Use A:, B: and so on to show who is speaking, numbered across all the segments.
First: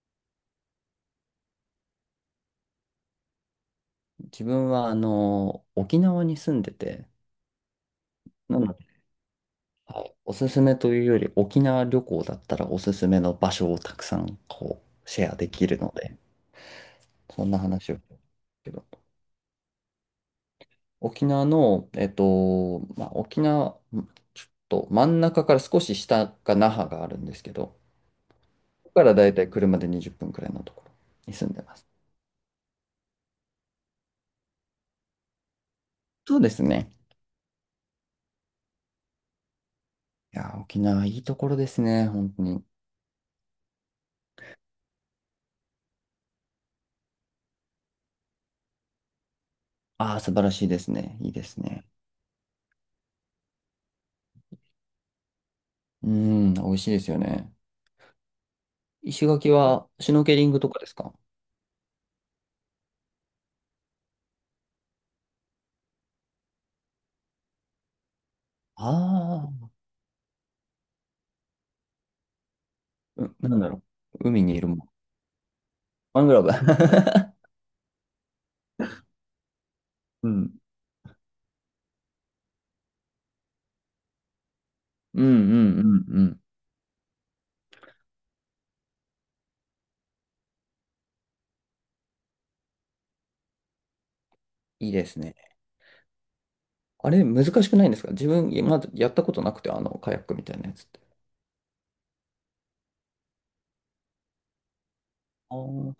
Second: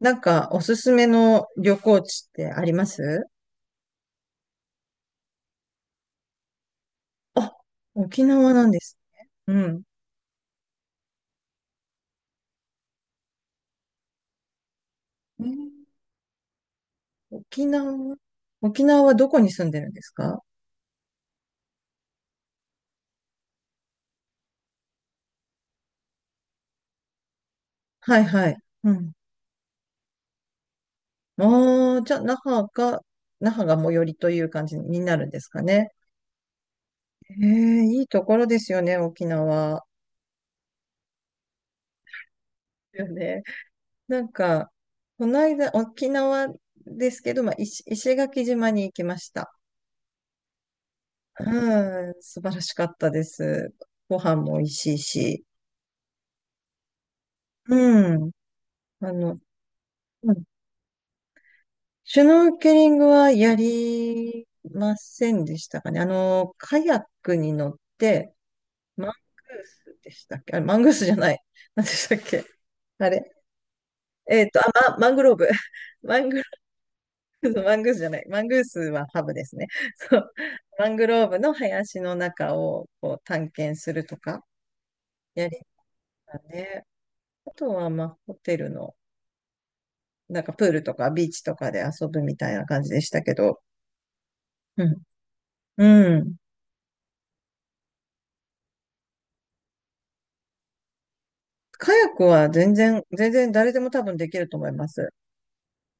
A: なんか、おすすめの旅行地ってあります
B: 自分は沖縄に住んでて、
A: あ、沖縄
B: な
A: な
B: の
A: ん
B: で、
A: ですね。うん。
B: はい、おすすめというより沖縄旅行だったらおすすめの場所をたくさんシェア
A: え
B: できる
A: ー
B: ので、そんな
A: 沖
B: 話を。
A: 縄、
B: け
A: 沖
B: ど
A: 縄はどこに住んでるんですか？
B: 沖縄の、えっと、まあ、沖縄、んちょっと真ん中から少し下が那覇があるんですけど、
A: はいはい。
B: こ
A: う
B: こか
A: ん。
B: らだいたい車で20分くらいのところに住んでます。
A: ああ、じゃあ、那覇が、那覇が最寄りという感じになるんですかね。
B: そうですね。
A: ええ、いいところですよね、沖縄。
B: いや、沖縄いいところですね、本当に。
A: よね。なんか、この間、沖縄ですけど、まあ、石垣島に行きました。
B: ああ、素晴らしいですね。いいですね。
A: うん、素晴らしかったです。ご飯も美味しいし。
B: うん、美味しいですよね。
A: うん。あ
B: 石
A: の、
B: 垣はシュノー
A: う
B: ケ
A: ん、
B: リングとかですか？
A: シュノーケリングはやりませんでしたかね。あの、カヤックに乗って、マングー
B: あ
A: スでしたっけあれ、マングースじゃない。何でしたっけあれ。
B: う、あー、うなんだろう、海
A: えっ
B: に
A: と、
B: いる
A: あ、
B: もん。
A: ま、マングローブ。マ
B: マン
A: ン
B: グ
A: グ
B: ロ
A: ロ
B: ー
A: ーブ、マングースじゃない。マングースはハブですね。そ
B: ブ。
A: う。
B: う。うん。
A: マングローブの林の中をこう探検するとか、
B: うんう
A: やり
B: んうんう
A: ま
B: ん。
A: したね。あとは、まあ、ホテルの、なんかプールとかビーチとかで遊ぶみたいな感じでしたけど、う
B: いい
A: ん
B: ですね。
A: うん。
B: あれ、難しくないんですか？自分、まだやったことなくて、カヤックみたいなやつって。
A: カヤックは全然誰でも多分できると思います。
B: あー、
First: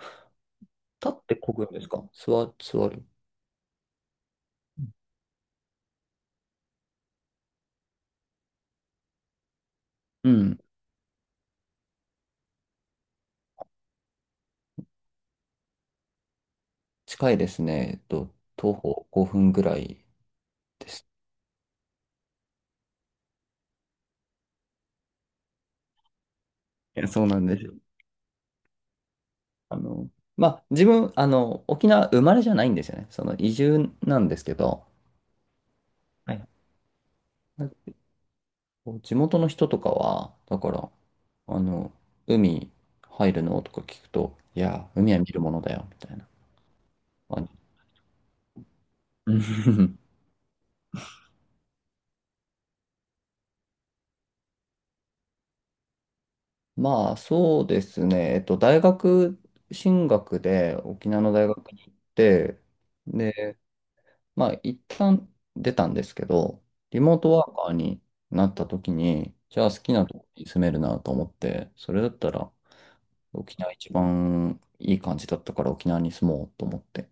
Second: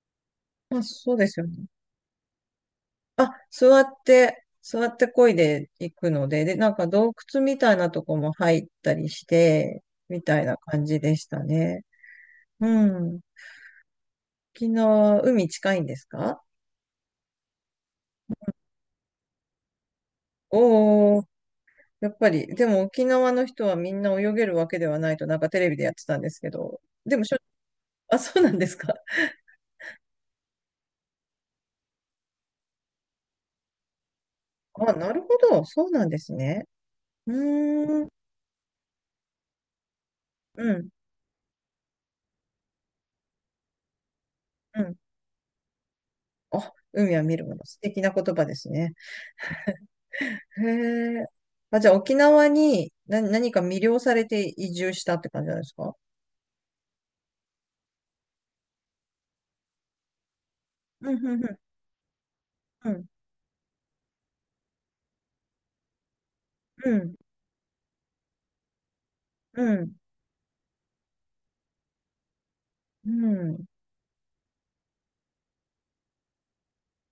A: まあ、
B: 立
A: そう
B: っ
A: で
B: て
A: すよ
B: 漕
A: ね。
B: ぐんですか？座る。
A: あ、座って漕いでいくので、で、なんか洞窟みたいなとこも入ったりして、み
B: う
A: たいな
B: ん。
A: 感じでしたね。うん。沖縄、海近いんですか？
B: 近いですね。えっと、徒歩5分ぐらいです。
A: おー、やっぱり、でも沖縄の人はみんな泳げるわけではないと、なんかテレビでやってたんですけど、
B: いや、
A: で
B: そ
A: も
B: う
A: しょ、
B: なんですよ。
A: あ、そうなんですか。
B: あの、まあ、自分、沖縄生まれじゃないんですよね。その移住なんですけど、
A: あ、なるほど、そうなんです
B: はい。
A: ね。うーん、
B: こう地元の人とかは、だ
A: う
B: か
A: ん。
B: ら、あの、海入るのとか聞くと、い
A: う
B: や、
A: ん、
B: 海は見るものだよ、みたいな
A: あ、海は見る
B: 感
A: も
B: じ。
A: の。素敵な言葉ですね。
B: うん、
A: へえ。あ、じゃあ沖縄に何、何か魅了されて移住したって感じなんですか？
B: まあ、そうですね。大学進学で沖
A: う
B: 縄
A: ん、
B: の
A: う
B: 大
A: ん、
B: 学に行って、
A: うん、
B: で、まあ、一旦出たんですけど、
A: う
B: リ
A: ん、
B: モートワーカーになった時に、じ
A: う
B: ゃあ好き
A: ん、
B: なとこに住めるなと思って、それだったら
A: う
B: 沖
A: ん。
B: 縄一番いい感じだったから沖縄に住もうと思って、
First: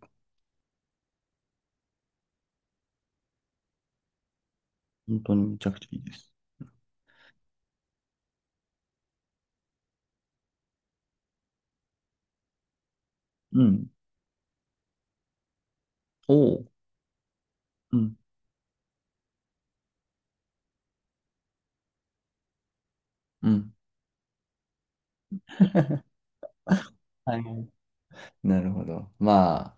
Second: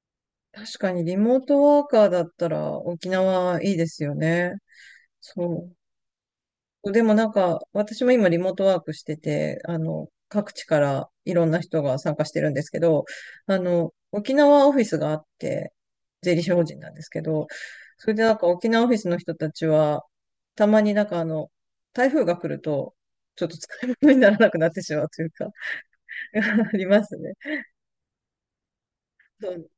A: 確かにリモートワーカーだったら沖縄いいですよね。
B: 本当
A: そ
B: にめちゃ
A: う。
B: くちゃいいです。
A: でもなんか、私も今リモートワークしてて、あの、各地からいろんな人が参加してるんですけど、あ
B: うん。
A: の、沖縄オフィスがあって、税
B: お
A: 理士法
B: お、
A: 人なんですけど、
B: う
A: それ
B: ん。
A: でなんか沖縄オフィスの人たちは、たまになんかあの、台風が来ると、ちょっ
B: う
A: と
B: ん。
A: 使い物にならなくなってしまうというか ありますね。
B: はい。なるほど。
A: そう、
B: まあ、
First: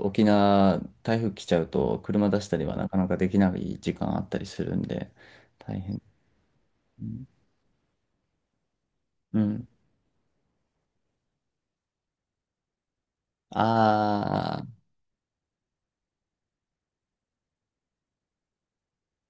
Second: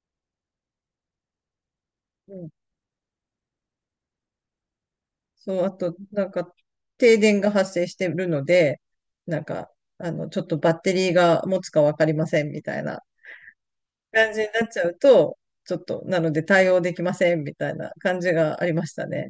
B: 沖縄、台風来ちゃうと、車
A: う
B: 出
A: ん、
B: したりはなかなかできない時間あったりするんで、
A: そう、あ
B: 大
A: と、
B: 変。
A: なんか、
B: う
A: 停電が発生してるので、なん
B: ん。
A: か、あの、ちょっとバッテリーが持つかわかりませんみたいな感じに
B: あ
A: なっちゃうと、ちょっと、なので対応できませんみたいな感じがありましたね。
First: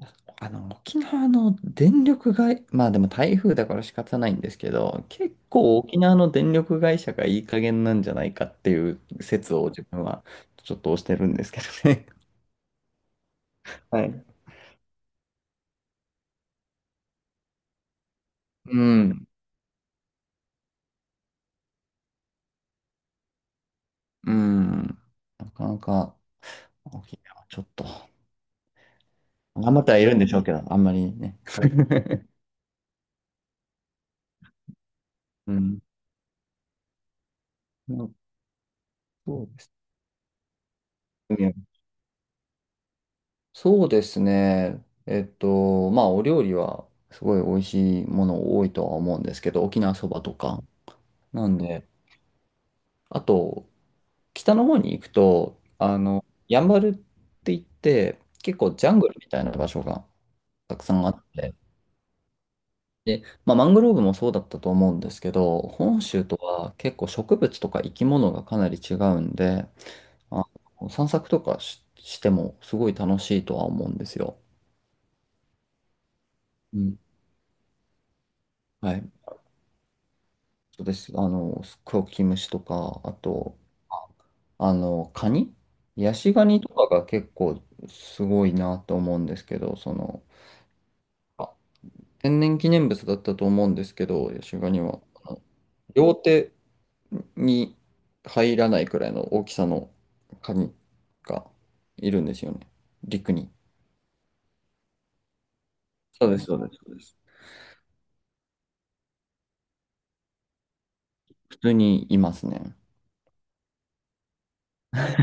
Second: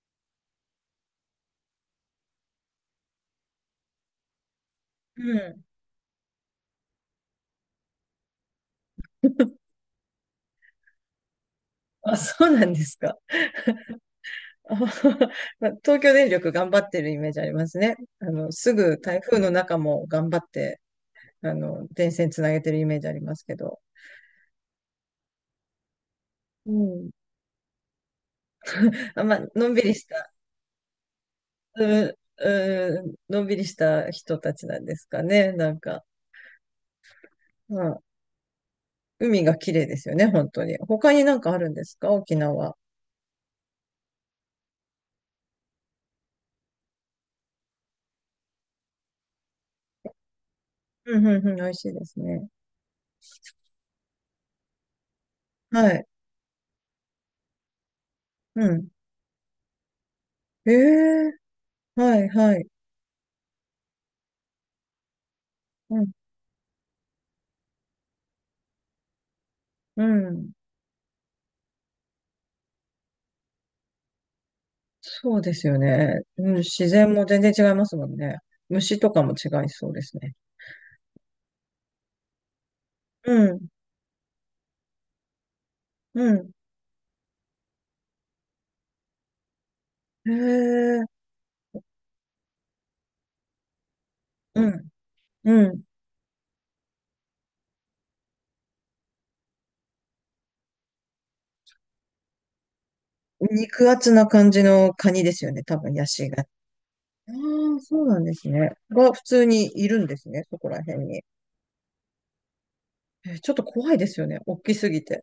B: あ、沖縄の電力会、まあでも台風だから仕方ないんですけど、
A: う
B: 結
A: ん。
B: 構沖縄の電力会社がいい加減なんじゃないかっていう説を自分はちょっと推してるんですけどね。
A: あ、そうなんですか。
B: はい。
A: あはは。まあ東京電力頑張ってるイメージありますね。あの、す
B: う
A: ぐ台
B: ん、
A: 風の中も頑張って、あの、電線つなげてるイメージありますけど。
B: うん。なかなか。
A: うん。
B: 沖縄、ちょっと。
A: あ、まあ、の
B: 頑
A: ん
B: 張
A: び
B: って
A: り
B: はい
A: し
B: るんで
A: た、
B: しょうけど、あんまりね。
A: うん、うん、のんびりした人たちなんですかね。
B: う
A: なん
B: ん。
A: か、まあ
B: まあ、そ
A: 海
B: う
A: が
B: で
A: 綺
B: す
A: 麗ですよね、本当に。他になんかあ
B: ね。
A: るんですか沖縄。
B: そうですね。まあ、お料理はすごい美味しいもの多いとは思うんですけど、沖縄そばとか。
A: うん、う
B: な
A: ん、うん、
B: ん
A: 美味
B: で、
A: しいですね。
B: あと、北の方に行くと、
A: はい。
B: やんばるって言って、結
A: う
B: 構ジ
A: ん。
B: ャングルみたいな場所が
A: え
B: たくさんあっ
A: え、
B: て、
A: はいはい。
B: で、まあ、マングローブもそうだったと思うんですけど、
A: う
B: 本
A: ん、
B: 州とは結構植物とか生き物がかなり違うんで、
A: う
B: あ、
A: ん。
B: 散策とかし、してもすごい楽しいとは思うんですよ。
A: そうですよね。うん、
B: う
A: 自
B: ん。
A: 然も全然違いますもんね。
B: は
A: 虫と
B: い。
A: かも違いそうですね。
B: そうです。クキムシとか、あ
A: う
B: と、
A: ん、
B: ああの、カニヤ
A: う
B: シガ
A: ん。
B: ニとかが結構すごいなと思うんですけど、その、
A: へえ、
B: あ天然記念物だったと思うんですけど、ヤシ
A: う
B: ガニ
A: ん、
B: は、
A: うん。
B: 両手に入らないくらいの大きさのカニがいるんですよね。陸に。
A: 肉厚な感じのカニですよね、多分、ヤ
B: そ
A: シ
B: うで
A: が。あ
B: す、そうです、そうです。
A: あ、そうなんですね。が、普通にいるんですね、そこら辺に。
B: 普通にいますね。
A: えーちょっと怖いですよね、大きすぎて。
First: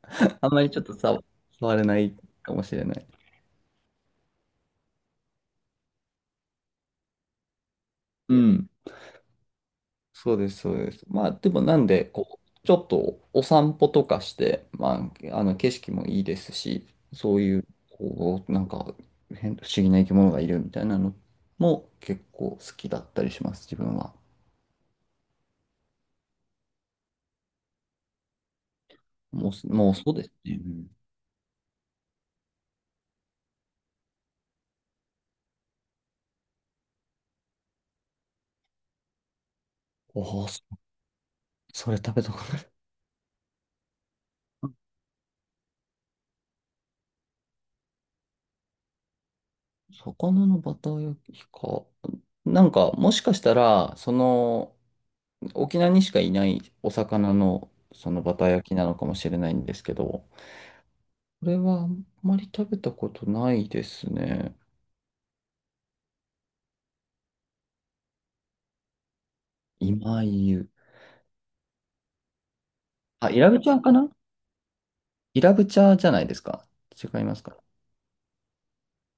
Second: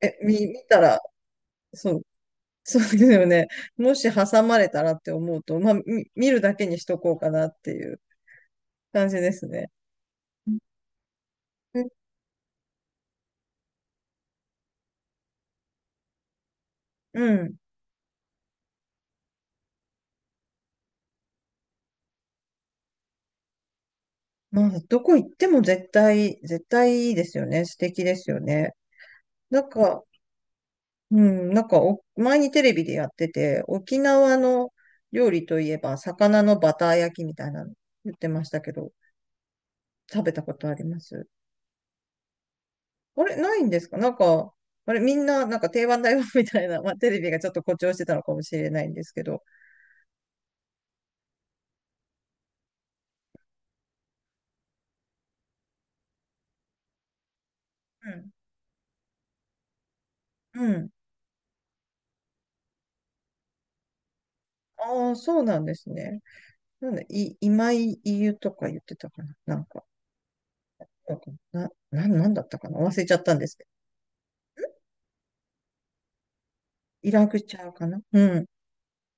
A: え、
B: あんま
A: 見
B: りち
A: た
B: ょっと
A: ら、
B: さ、触れ
A: そ
B: な
A: う、
B: いかもし
A: そう
B: れ
A: で
B: な
A: す
B: い。
A: よね。もし挟まれたらって思うと、まあ、見るだけにしとこうかなっていう。
B: うん。
A: 感じですね。
B: そうで
A: う
B: す、そうです。まあ、でもな
A: ん。
B: んで、こう、ちょっとお散歩とかして、まあ、景色もいいですし、
A: う
B: そう
A: ん、
B: いう、こう、なんか変、不思議な生き物がいるみたいなのも結構好きだったりします、自分は。
A: まあ、どこ行っても絶対、絶対いいですよね。素敵ですよね。
B: も
A: なん
B: う、もう
A: か、
B: そうですね。
A: うん、なんかお、前にテレビでやってて、沖縄の料理といえば、魚のバター焼きみたいなの言ってましたけど、
B: お
A: 食べた
B: お、
A: ことあります？
B: それ食べたことない。
A: あれ、ないんですか？なんか、あれ、みんな、なんか定番だよ みたいな、まあ、テレビがちょっと誇張してたのかもしれないんですけど。
B: 魚のバター焼きか。なんか、もしかしたら、その、沖縄にしかいないお魚の
A: う
B: その
A: ん、
B: バター焼きなのかもしれないんですけど、こ
A: うん。
B: れはあんまり食べたことないですね。
A: ああ、そうなんですね。なんだ、い、今井湯とか言ってたかな、なんか。
B: 今湯。
A: だっからな、なんだったかな忘れちゃっ
B: あ、
A: たん
B: イ
A: で
B: ラ
A: す
B: ブ
A: けど。
B: チャーかな？イラブチャーじゃないですか？
A: イ
B: 違い
A: ラ
B: ま
A: グ
B: す
A: チ
B: か？
A: ャーかな、うん。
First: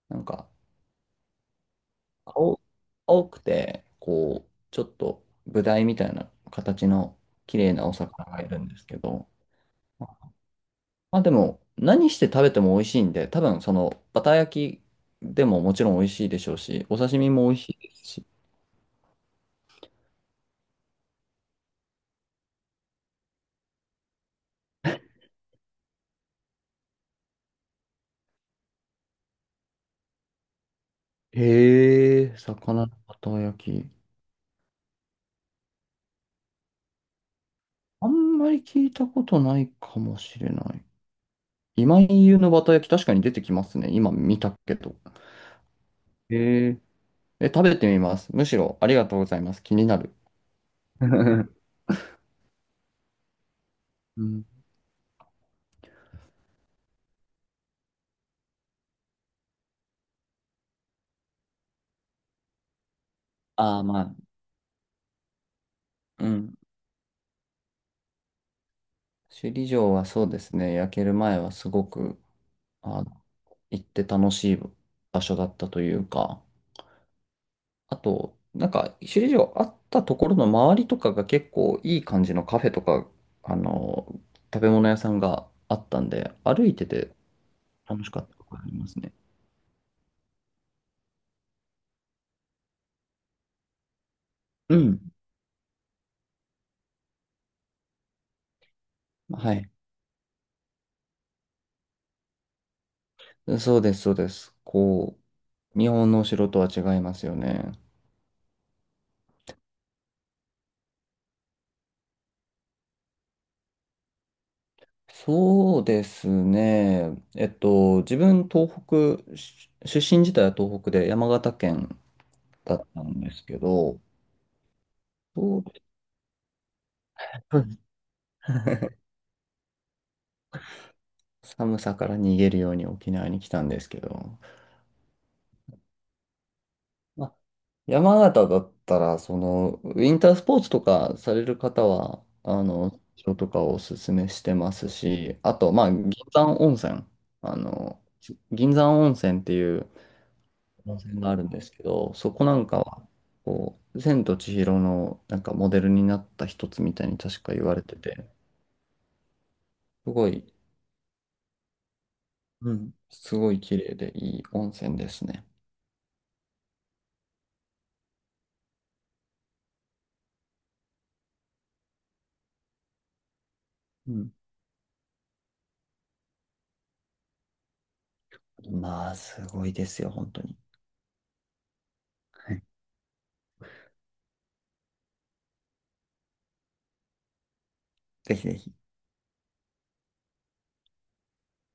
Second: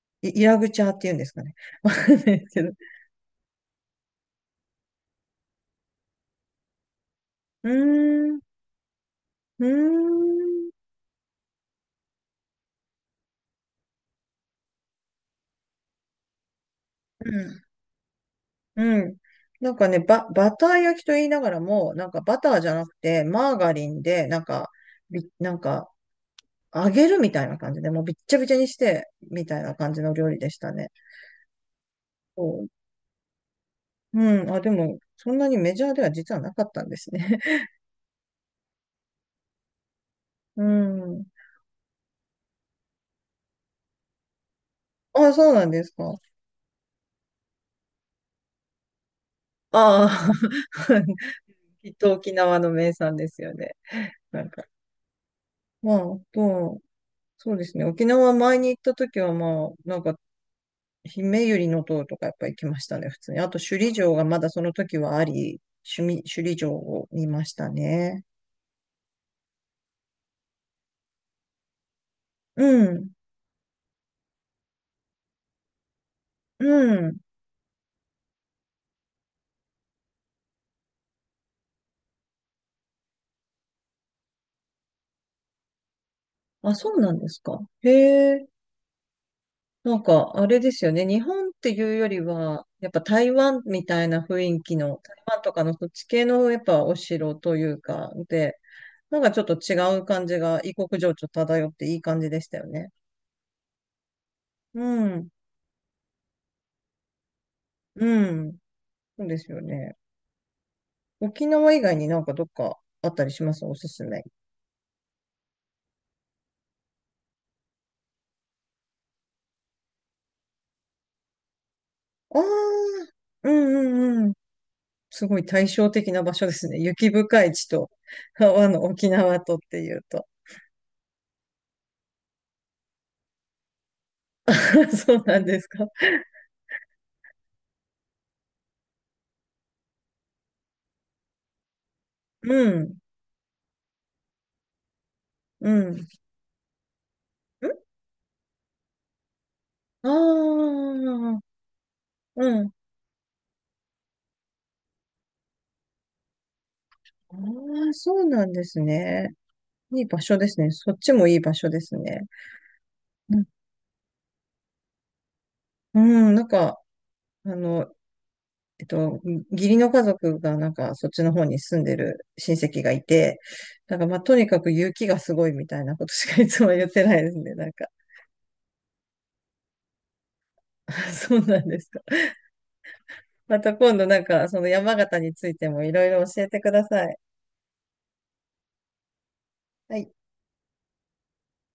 B: なん
A: イイ
B: か、
A: ラグチャーって言うんですかね。わかんないです
B: 青、
A: けど。
B: 青くて、こう、ちょっとブダイみたいな形の綺
A: う
B: 麗なお魚
A: ーん、う
B: がいるんですけど、
A: ーん、
B: まあでも、何して食べても美味しいんで、多分そのバター焼きでももちろん美味しいでしょうし、お刺
A: う
B: 身も美味
A: ん、
B: しいですし、
A: うん。なんかね、バター焼きと言いながらも、なんかバターじゃなくて、マーガリンで、なんか、び、なんか、揚げるみたいな感じで、もうびっちゃびちゃにして、みたいな感じの料理でしたね。
B: へえ、
A: そう。
B: 魚のバター焼き。
A: うん。あ、でも、そんなにメジャーでは実はなかったんですね。
B: あんまり聞いたことないかもしれ
A: う
B: ない。
A: ん。
B: 今井優のバター焼き、確かに出てきますね。今見たけど。
A: あ、そうなんですか。
B: へえ。え、食べてみます。むしろありがとうございます。気にな
A: あ
B: る。
A: あ。きっと沖縄の名産ですよね。
B: う
A: な
B: ん。
A: んか。まあ、まあと、そうですね。沖縄前に行った時は、まあ、なんか、姫百合の塔とかやっぱ行きましたね、普通に。あと、
B: ああ、
A: 首里
B: ま
A: 城
B: あ、
A: がまだその時はあり、
B: う
A: 首
B: ん。
A: 里城を見ましたね。
B: 首里城はそうですね。焼ける前はすごく、
A: う
B: あ、
A: ん、
B: 行って楽しい場所だったというか。
A: うん。
B: あと、なんか、首里城あったところの周りとかが結構いい感じのカフェとか、あの、食べ物屋さんがあったんで、歩
A: あ、
B: いて
A: そうな
B: て
A: んですか。
B: 楽しかっ
A: へ
B: たと
A: え。
B: ころがありますね。
A: なんか、あれですよね。日本っていうよりは、やっぱ台湾みたいな雰囲気
B: う
A: の、
B: ん。
A: 台湾とかのそっち系のやっぱお城というか、で、なんかちょっ
B: は
A: と
B: い。
A: 違う感じが異国情緒漂っていい感じでしたよね。
B: そうです、そうです。
A: う
B: こ
A: ん。
B: う、日本のお城とは違いますよね。
A: うん。そうですよね。沖縄以外になんかどっかあったりします？おすすめ。
B: そうですね。自分、東北、し出身自体は東北で山形県
A: あ
B: だった
A: あ、
B: んです
A: う
B: け
A: ん
B: ど、
A: うんうん。すごい
B: そう。
A: 対照的な場所ですね。雪深い地と、あの、沖縄とっていうと。
B: 寒さから逃げるように沖縄に来たんですけど、
A: そうなんですか。
B: まあ山形だったら、その、ウィンタースポーツとかされる方は、
A: うん。
B: 人とかをおすすめしてますし、あ
A: う
B: と、まあ、
A: ん。ん、
B: 銀山温泉、あの、銀山温泉っていう
A: ああ、
B: 温泉があるんですけど、そこ
A: う
B: なん
A: ん。
B: かは、こう、千と千尋のなんかモデルになった一つみたいに
A: あ
B: 確か言われ
A: あ、
B: て
A: そう
B: て、
A: なんですね。いい
B: す
A: 場
B: ご
A: 所
B: い、
A: ですね。そっちもいい場所ですね。
B: うん、す
A: うん、
B: ごい綺麗でいい温泉ですね。
A: うん、なんか、あの、えっと、義理の家族がなんかそっちの方に住んでる親戚がいて、なんか
B: う
A: まあ
B: ん。
A: とにかく雪がすごいみたいなことしかいつも言ってないですね、なんか。
B: まあ、すごいですよ、本当に。
A: そうなんですか。
B: はい、
A: また今度なんかその山形についてもいろいろ教えてください。
B: ぜひぜひ。
A: はい。